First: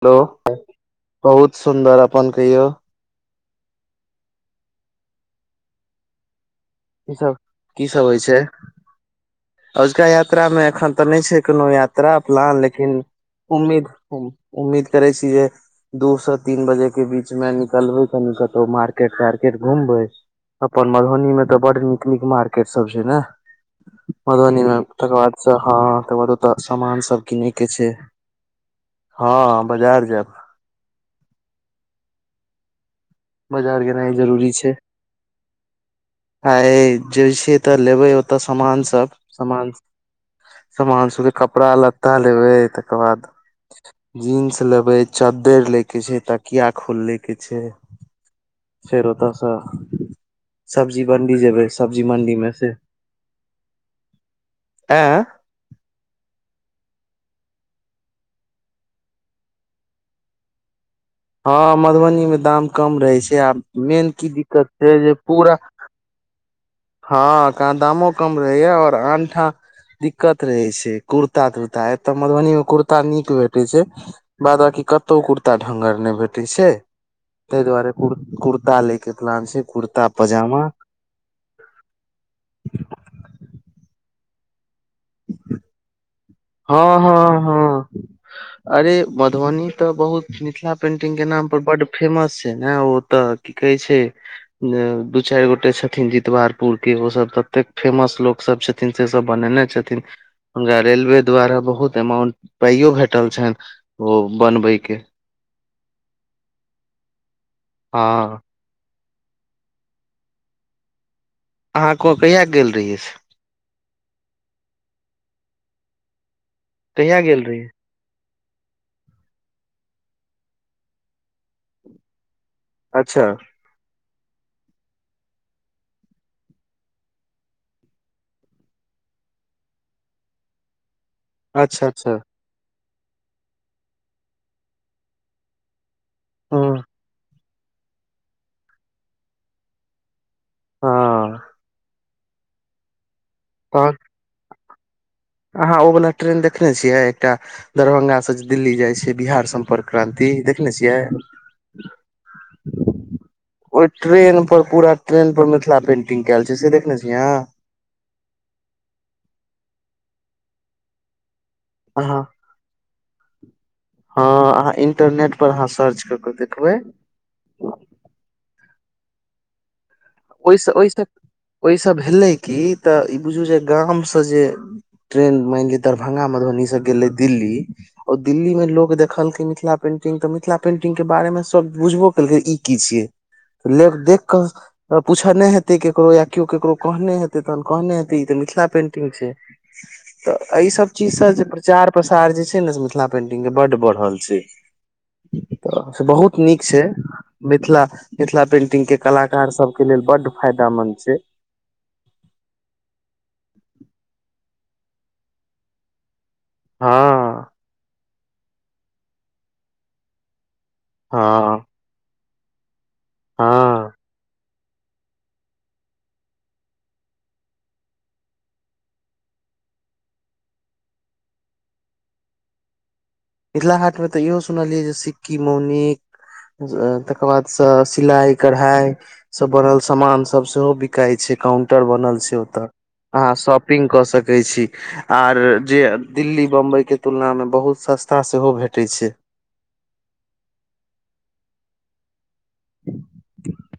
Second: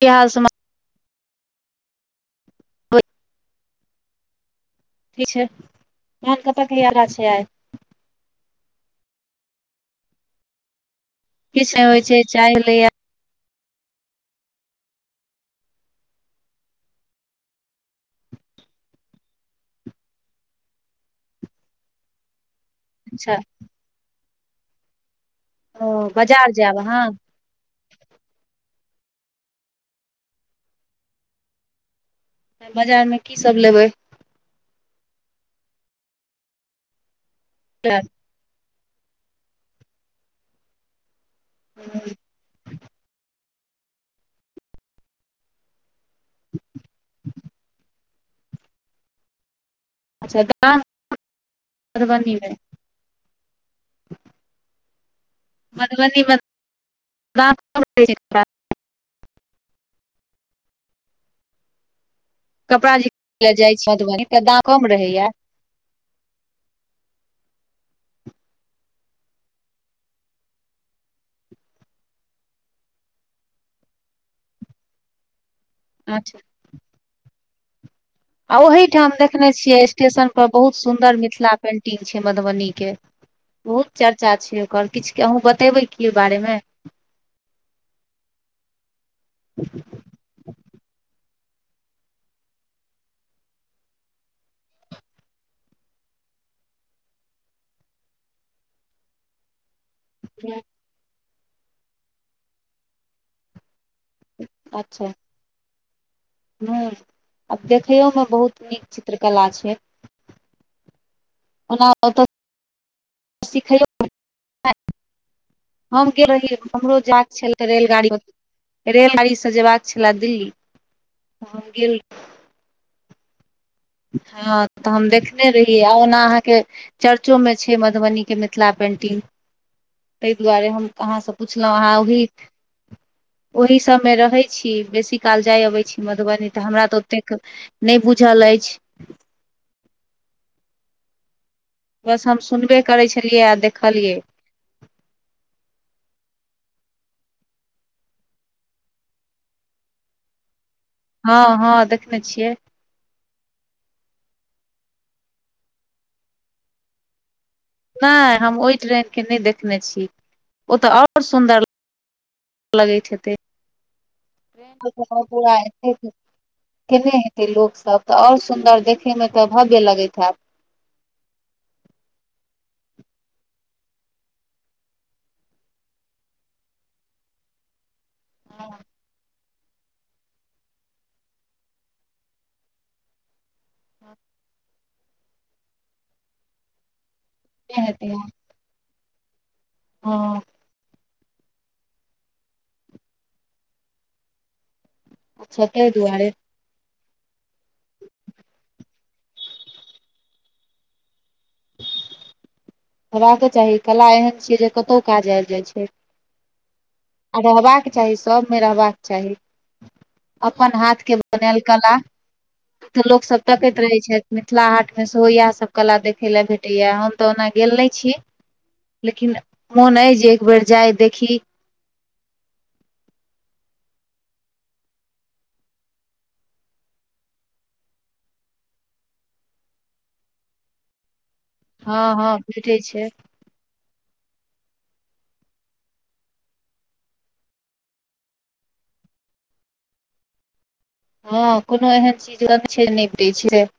की hello, हाल समाचार बहुत सुन्दर अपन कहियौउ! की छै आर! कीसभ कीसभ होइ छै! अजुका यात्रामे एखन तऽ नहि छै, कोनो किछ नहि होइ यात्रा छै चाय प्लान भेलैया लेकिन! उम्मीद उम्मीद करे छी, जे दू से तीन बजे के बीच मे निकलबै कनि कतहु मार्केट तार्केट घुमबै, अपन मधुबनी मे त बड नीक नीक मार केट सब छै ने! अच्छा मधुबनीमे तकर बाद। स हँ ओ तकर बाद बाजार ओतऽ जायब समान अहाँ सब किनै के छै। हँ बजार जैब। बजारमे की सब लेबै? ह। जे छै ए तऽ लेबै ओत समान सब सब सामान सब सामान सब। कपड़ा लत्ता लेबै तकर बाद जींस लेबै चद्दर ले के छै तकिया खुल लैके छै। फेर ओ तऽ स। अच्छा दाम सब्जी मण्डी जेबै सब्जी मधुबनी मे मण्डीमे से। आँ। मधुबनी [unintelligible] हँ मधुबनी मे। दाम कपड़ा कम जे रहै छै किनै ले आब जाइ छी मेन मधुबनी की तऽ दाम दिक्कत कम छै जे रहैया पूरा हँ क दामो कम रहैया आऔर आनठाम दिक्कत रहे छै कुर्ता तुर्ता एतय मधुबनी मे कुर्ता नीक भेटै छै बाद बकी कतहु कुर्ता- कता ढङ्गर नहि अच्छा भेटै छै। ताहि दुआरे। आ कुर्ता लै ओहिठाम के देखने प्लान छै छियै कुर्ता स्टेशन पर पजामा बहुत सुन्दर मिथिला पेंटिंग छै मधुबनी के ओ चर्चा छै ओकर किछु अहुूँ बतेबै की ओइ बारे मे हँ हँ हँ अरे मधुबनी तऽ बहुत मिथिला पेंटिंग के नाम बड फेमस छै ने ओ तऽ की कहे छै दू चारि गोटे छथिन जितवारपुर के ओ सब तते फेमस लोको सब छथिन से सब बनेने छथिन। ह रेेलवे। द्वारा बहुत अमाउंट पाइयो भेटल छनि। ओ बनबैके। हँ। आब देखैयो मे हँ बहुत नीक। चित्रकला छै। अहाँ क कहिया गेल रहियै। सिखौ हम गेल रही। हमरो कहिया जायके गेल छलै रहियै रेलगाड़ीमे। रेलगाड़ीसँ जयबाक छलए दिल्ली गेल। अच्छा। हँ तऽ हम देखने रहियै आ ओना अहाँके चर्चोमे छै मधुबनीके मिथिला पेन्टिंग ताहि द्वरे हम। कहाँसँ पुछलहुँ अच्छा अहाँ अच्छा ओहि ओहि सब मे रहै छी बेसी काल जाय अबै छी। मधुबनी तऽ हँ हमरा तऽ ओतेक नहि बुझल आइच। हँ। बस हम सुनबे करै छी। देखलिये अ तहन देखलिये। अहाँ ओ वला ट्रेन देखने छियै एकटा दरभंगासँ दिल्ली जाइ छै बिहार सम्पर्क क्रानंि देख हँ हँ देखने छियै। ओहि ट्रेन पर पूरा ट्रेन पर मिथिला पेंटिंग कयल छै से देखने छी अहाँ। नैये हम ओहि ट्रेन के नहि देखने छी ओ तऽ ओर सुन्दर अहाँ लगै हेते, हँ अहाँ इंटरनेट पर अहाँ सर्च कऽ के देखबै केने हेतै लोक सभ और सुंदर किमे तऽ भाव्य लगै छै। ओहिसँ ओहिसँ ओहिसँ भेलै कि तऽ ई बुझू जे गामसँ जे ट्रेन मानि लिअ दरभ्ंगा मधुबनीसँ गेलै दिल्ली ओ दिल्ी मेमे हँ लोकग देखल केम मिथिला पेंटिंग मिथिला पेंटिंग क बारे म सब बुझबू केलखिन की ई कि छये। ल देख कऽ। पूछने हेते केकरो या केओ केकरो कहने हेते। तहन कहने हेतै हे हँ ई तऽ मिथिला पेंटिंग छै। तऽ हँ। एहि सब चीज सब जे प्रचार प्रसार जे छै ने से मिथिला पेंटिंग के बड बढ़ल छै। अच्छा त ताहि से दुआरे बहुत नीक छै मिथिला मिथिला पेन्टिंग के कलाकार सब। लेल बड्ड फायदामन्द छै। हेबाक चाही कला एहन छियै जे कतहु काज आबि जाइ छै। आ हँ रहबाक के चाही। सबमे रहबाक चाही। अपन हाथ के बनल हँ कला। तऽ लोक सब तकैत हँ रहै छैमे। मिथिला हाट मे सेहो इएह सब कला देखे ला भेटे या हन तऽ ओना। गेल नहि छी लेकिन मोन अइ जे एक बेर जाइ देखी। मिथिला हाट मे तऽ इहो सुनलियै जे सिक्की मौनिक तकर बाद से सिलाई कढ़ाई सब बनल सामान सब सेहो बिकाई छै। काउंटर हँ बनल हँ छै ओतता भेटै छै अहाँ शॉपिंग क सक छी आर दिल्ली बम्बई के तुना मे बहुत ा सेहो भेटै छै। हँ कोनो एहन चीज छै निप दै छी से। [inaudible]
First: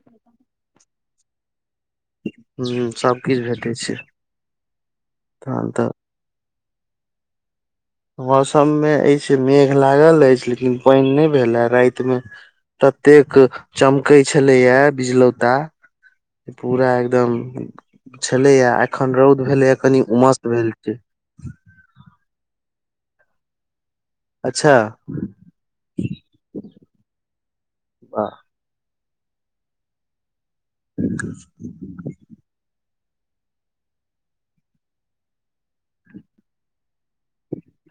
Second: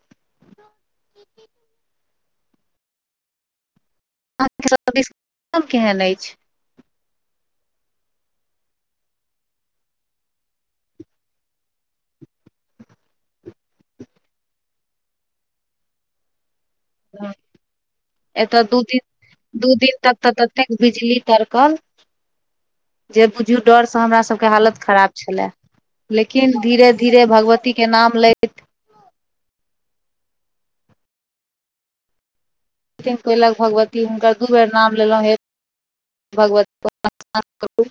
हुं सब किछ भेटै छै। अहाँ तरफ के [inaudible] तहन तऽ केहेन ऐछ। मौसममे ऐसे मेघ लागल ऐछ लेकिन पैन नै भेलए रातमे ततेक चमकै छलैए बिजलौता। पूरा एकदम एतय छलैए दू दिन एखन रौद भेलैए दू दिन कनि तक तऽ उमस ततेक भेल छै। बिजली कड़कल जे बुझू डर स सँ हमरा सबके अच्छा हालत खराब छलए लेकिन धीरे धीरे भगवतीके नाम लैत [inaudible] दिन कयलक भगवती हुनकर दू बेर नाम लेलौ ए भगवती करू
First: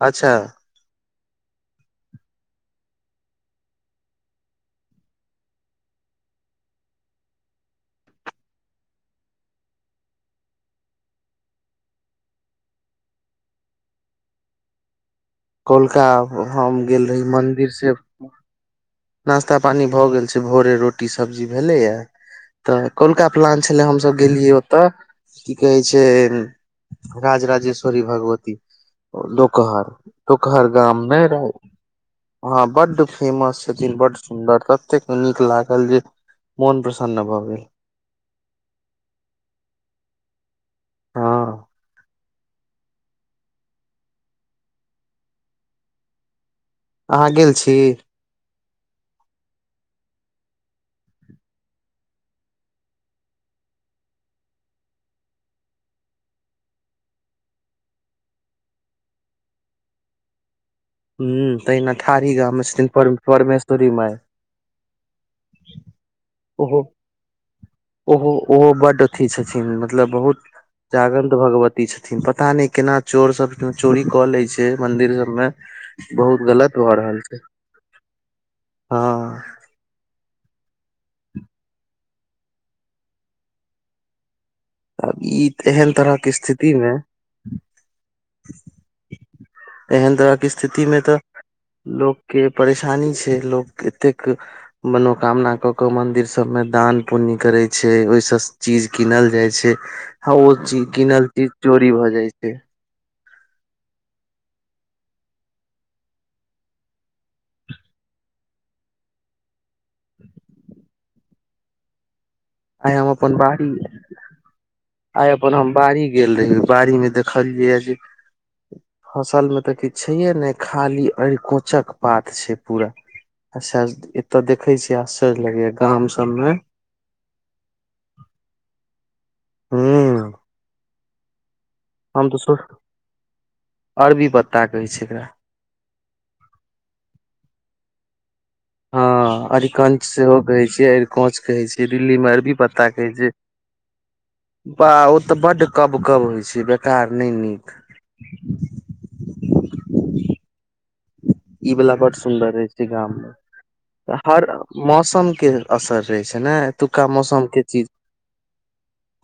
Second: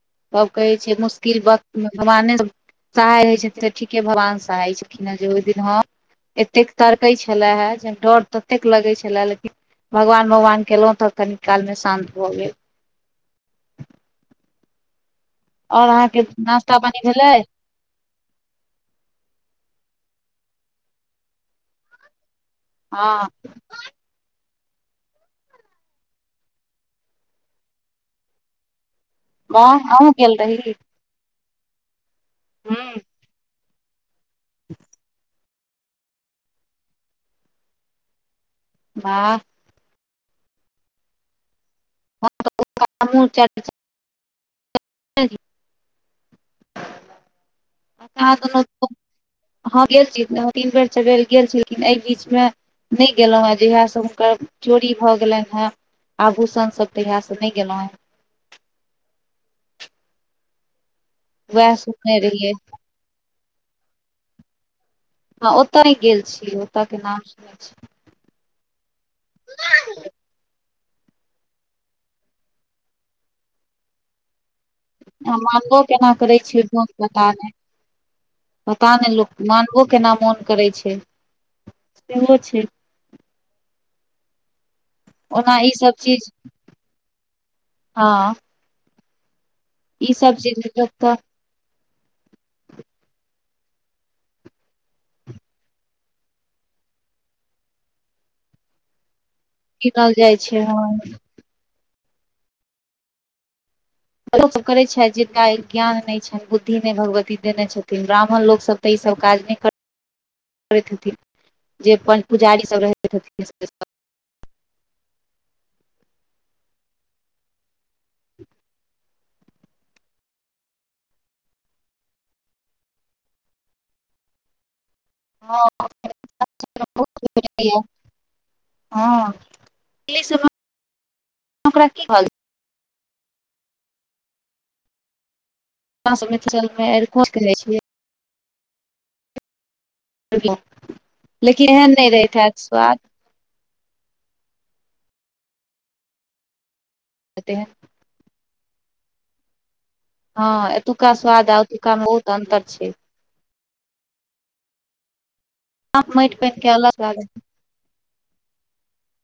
अच्छा तब कहै छियै मुस किल वक्त मे भगवाने सब सहाय हय छै तऽ ठीके भगवान सहाय छलिन हे जे ओय दिन हां एतेक तड़कै छले हे डर ततेक लगै छलए लेकिन भगवान भगवान केलौ तऽ कनी कालमे शान्त भऽ गेल। और कोलका अहाँके नास्ता हम पानी गेल रही भेलै मंदिर से, नास्ता पानी भऽ गेल। से भोरे रोटी सब्जी भेलैए। तऽ कोलका हँ प्लान छले हम सब गेलियै ओ तऽ की कहै छै राजराजेश्वरी भगवती वाह लोकहर। अहूँ गेल लोकहर घर रही गाम नै रहे हां ह बड्ड फेमस छथीन बड सुंन्दर ततैक नीक लाग कल जै मौन प्रसन्न भ गैल। बाह। हँ [unintelligible] [unintelligible] अहाँ गेल छी अहां दुनु तो, हां गैल रीहे। यहो तीन बेर सबेर गेल छीयै लेकिन ए बीचमे नै गेलौए जहिया से हुनकर चोरी भऽ गेलै हेँ आभूषण सब तहिया से नै गेलौए। हुं वएह तहना सुनने थारी रहियै गाम मे छथिन पर परमेश्वरी माय। हँ ओतय नहि गेल छी उहो ओतय के नाम सुनै छी उहो उहो बड्ड अथी छथिन मतलब बहुत जाग्लट भगवती छथिन पता नै केना चोर सब चोरी कऽ ले छै। मंदिर सब आ में मानबो केना करै बहुत छियै गलत भऽ रहल पता छै नै, पता नै लोक हँ मानबो केना मोन करै छै सेहो छै। आब ई ओना तऽ एहन सब चीज तरहके स्थिति मे। हँ ई एहन सब तरहके चीज लोक स्थितिमे तऽ लोक के परेशानी छै, लोक एतेक मनोकामना कऽ के मंदिर सब में दान पुण्य करे छै, ओय से चीज कीनल जाय छै, कीनल जाइ हां ओ छै ची हँ कीनल ती चोरी भऽ जाय छै। लोक सब करै छै जिनका ज्ञान ने छैन, बुद्धि ने भगवती देना छथिन, ब्राह्मण लोक सब ते इ सब काज ने कर करैत हथी। जे प पुजारी सब आइ हम रहैत हथीन आय अपन हम बाड़ी गेल रही, बाड़ी में देखलियै जे [inaudible] फसल में ते किछ छैये ने खाली अरकोचक पात छै पूरा अच्छा एता देखे छी। ते आश्चर्य लगै या गाम सबमे [unintelligible] हाँ। हूं [unintelligible] हम ते सर अरबी पत्ता कहै छै एकरा। [unintelligible] हाँ अरकन सेहो कहै छियै, अरकोंच कहै लेकिन छिये, एहन नहि दिल्ली मे रहैत अरबी हैत पत्ता स्वाद कहै छै। बाह ओ ते बड कब कब होय छै, ग तार ने तेहन नीक। हाँ ए तूका स्वाद आ ई अतूका वाला मे बड बहुत सुंदर अन्तर रहे छै। गाम में हर मौसम के असर रहे माटि छै ने पानि के अलग एतुका स्वाद मौसम के चीज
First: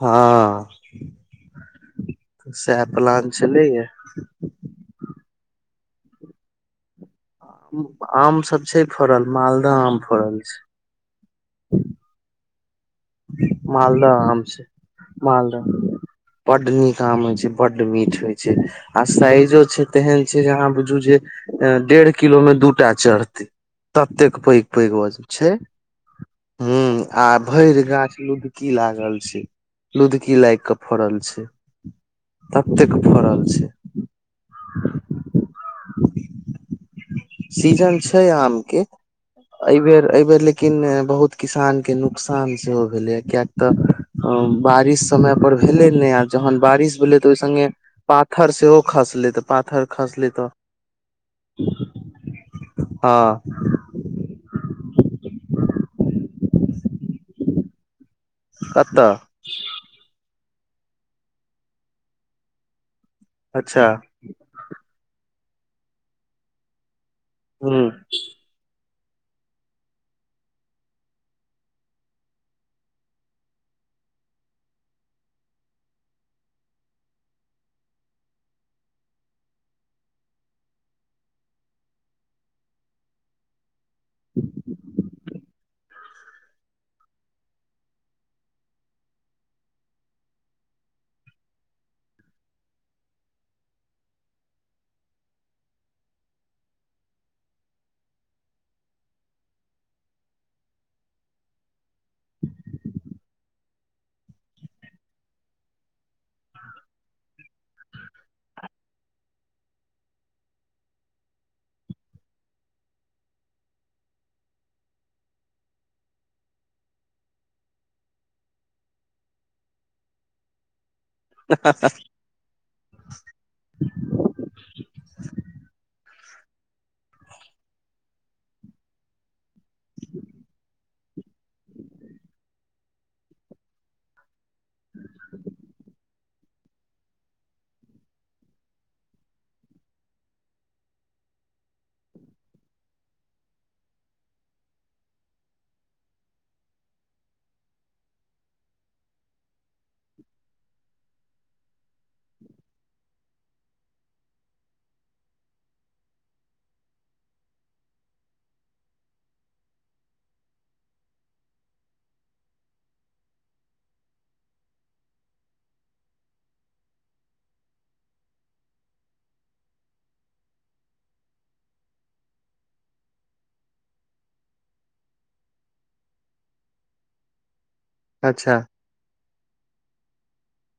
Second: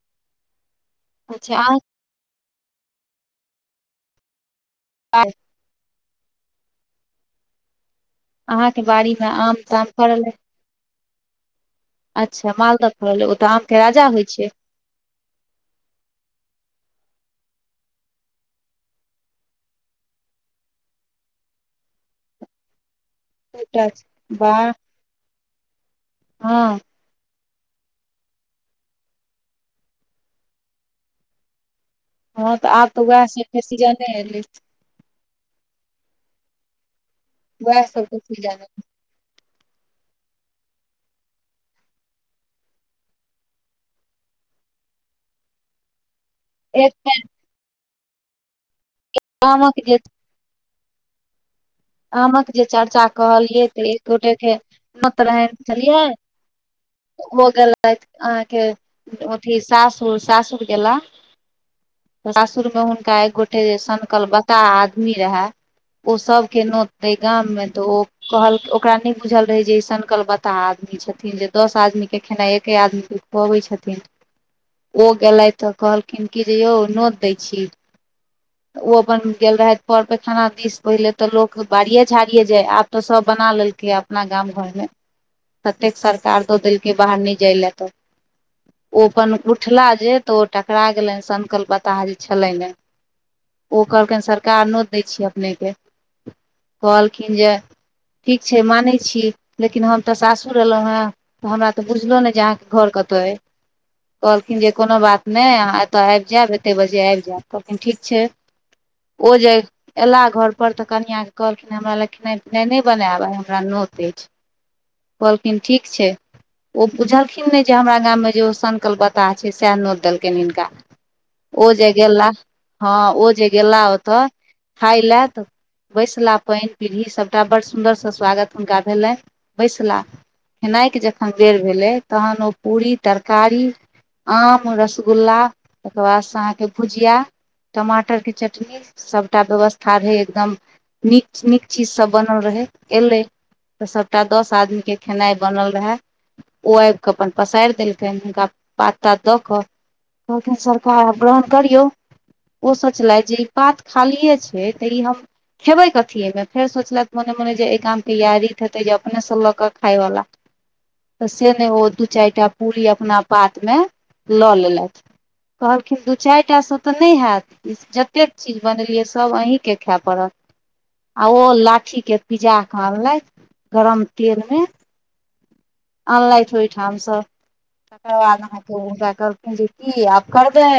हाँ। अच्छा आ साएह प्लान छलै या। आ हुं। आम सब अहाँके छै बाड़ी मे फड़ल, मालदा ताम आम अइ फड़ल छै। अच्छा मालदा मालदा आम छै, मालदा बड नीक आम होय छै। बड मीठ होय छै आ साइजो छै तेहन छै जे अहाँ बुझु जे ए डेड़ किलो मे दूटा चढ़ते ततेक पैग पैग छै। हां। भैर गाछ लुदकी लागल छै, लुदकी लाएग के फड़ल छै। हां तऽ ततेक आब तऽ वैह फड़ल सबके छै सीजने एलै। वएह सीजन सबके छै सीजन एलै। आमके। ए बेर ए बेर लेकिन बहुत किसान के नुकसान सेहो भेलै यै कियै तऽ अ बारिश समय पर भेले नै आ जहन बारिश भेलो एक तऽ ओय संगे ‌ पाथर सेहो खसलै तऽ आमक पाथर जे खसलै तऽ आमक जे चर्चा हँ कहलियै तऽ एक गोटै के नौत रहैन चलिए। हौ गेलैथ। अहाँके कतऽ ओथि सासुर सासु गैला सासुर मे हुन कै गोटै अच्छा ऐसन कल बताह आदमी रहे ओ सब केनो ए गाम मे त हूँ ओ कहल औ ओकरा नै बुझल रहै जे ऐसन कल बताह आदमी छथिन जे दस आदमी के खेनाय एके आदमी के खुआबै छथिन औ गेलै त कहलखिन्ह की जे यौ नौत दै छी, ओ अपन गेल रहे पोर पैखाना दिस पहिला तऽ लोक बारिये छाड़िये जाय आब तऽ सब बना लेल यै अपना गाम घर मे तत्तेक सर कार द देल कै बाहर नै जाय लए तऽ ओ अपन उठला जे तऽ ओ टकरा गेलैन सनकल बताह जे छलैन ए औ कहल कैन सरकार नौत दै छी अपने के कहलखिन जे ठीक छै मानै छी लेकिन हम तऽ सासुर एलौए हमरा तऽ बुझलौ नै जे अहाँके घर कताए कहलखिन जे कोनो बात नै अहाँ एतय आएब जायब एतेक बजे आएब जायब कहलखिन ठीक छै औ जे एलाह घरप तऽ कनिया केँ कहलखिन हमरा लै खेनाय पिनाय नै बनाएब आइ हमरा नोत ऐछ, कहलखिन ठीक छै ओ बुझलखिन नै जे हमरा गाममे जे ओ सनकल ब्ताह छै सैह नोत देलकेन हिनका। ओ जे गेला, हां ओ जे गेला ओतऽ खाय लै त बैसला पैन पीभी सबटा बड़ सुन्दर से स्वागत हुनका भेलै। बैसला खेनाइ के जख हां बेर भेलै तहन ओ पूरी, तरकारी, आम, रसगुल्ला तकर बाद से अहाँके भुजिया, टमाटरके चटनी सबटा व्यवस्था रहै एकदम नीक नीक चीज सब बनल रहै, एलै तऽ सबटा दस आदमीके खेनाइ बनल रहै ओ आब कऽ अपन पसार देलकैन हुनका पाता दऽ कऽ कहलखिन सरकार आब ग्रहण करियौ ओ सोचलैथ जे ई पात खालिए छै तऽ ई हम खेबै कथी एमे फेर सोचलैथ मोने मोने जे ए गामके यैह रीत हेतै जे अपनेसँ लऽ कऽ खायवला तऽ से नै ओ दू चारटा पूरी अपना पातमे लऽ लेलैथ कहलखिन दू चारटा तऽ नै हैत जतेक चीज बनेलियै सभ अहींके खाए पड़त। आ ओ लाठीके पिजाके आनलक गरम तेलमे आनलैथ ओय ठाम स तकर बाद अच्छा अहाँ के हुनका कहलखिन्ह जे की आब करबै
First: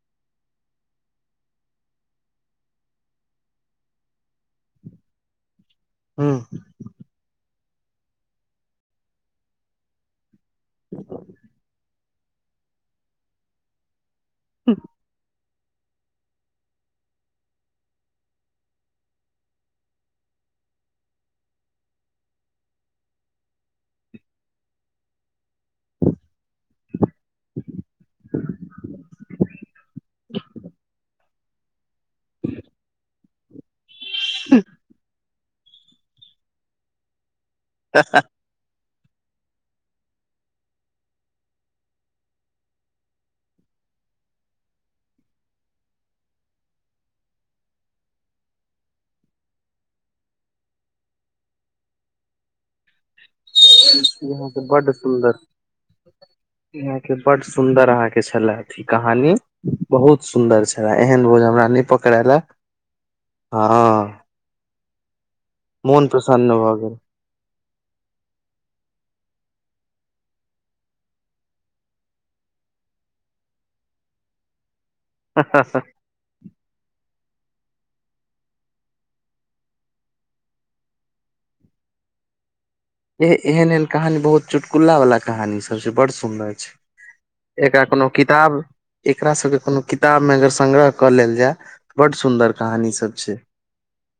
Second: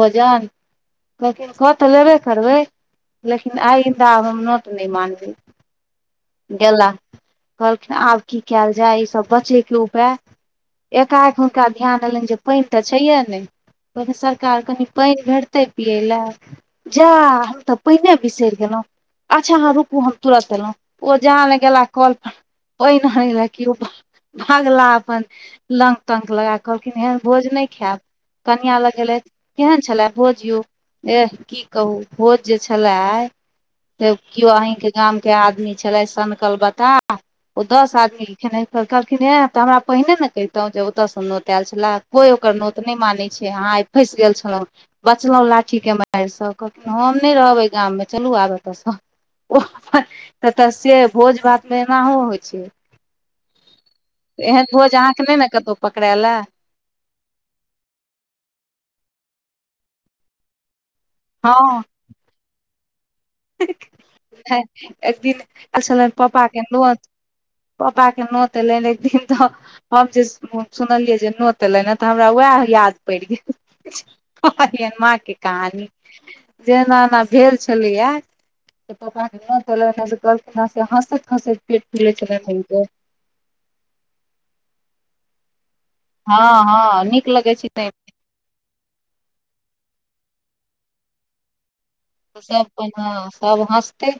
भोजन, कहलखिन कऽ तऽ लेबे करबै, लेकिन आइन्दा आब हम नोत नै मानबै। हूँ गेला। कहलखिन आब की कायल जाय इ सब बचयके उपाय एकाएक हुनका ध्यान एलैन जे पेएन ते छैये ने, कहथिन सरकार कनि पेएन भेटतै पियै लए, जा हम ते पेएने बिसेर गेलोउ, अच्छा अहाँ रुकू हम तुरन्त एलो ओ जहाँ ल गेला कोल पर पेएन [unintelligible] कियो भागला अपन लंक-तंक लगा के कहलखिन एहन भोज ने खाएब, कनिया लग गेलेथ केहन छलय भोज यो एह की कहू भोज जे छलाय से कियो अहींके गामके आदमी छलय सनकल बताह उ दस आदमी खेना [unintelligible] किना ए तऽ हमरा पहिने ने केहतौ जे ओता से नोत आएल छला, कोय ओकर नोत ने मानै छै अहाँ आय फैस गेल छलौ, बचलौ लाठीके मार से कहलखिन हम ने रहब ए गाममे चलू आब एता से वाह ह एता से भोज भातमे एनाहो होय छै। यहाँ के एहन बड भोज अहाँके नहि सुन्दर, ने कतहु पकड़ायल ए। यहाँ के बड सुन्दर अहाँके छलै अथी कहानी बहुत सुन्दर छै। ड़ा एहन बोझ हमरा हँ ने पकड़ालय। हाँ। एक दिन आएल छलैन पपा के नोत पपाके नोत एलैन एक दिन ते हम हम जे सुनलियै जे नोत एलैन ए ते हमरा वाएह याद पैड़ गेल। [unintelligible] मा के गेल कहानी। जे एना-एना भेल छलैया। ए पापा के नोत एले ओता से कहलखिन से हसैत-हसैत पेट फुले छलैन हुनकर। एह एहन-एहन कहानी बहुत चुटकुला वाला कहानी सबसे बड़ सुननाय हँ छै, हँ नीक लगै छै एकरा तै कोनो किताब एकरा सबके कुनु किताब मे अगर संग्रह कऽ लेल जाय। बड और सुंदर सब कोई कहानी हाँ छै। सब हँसते।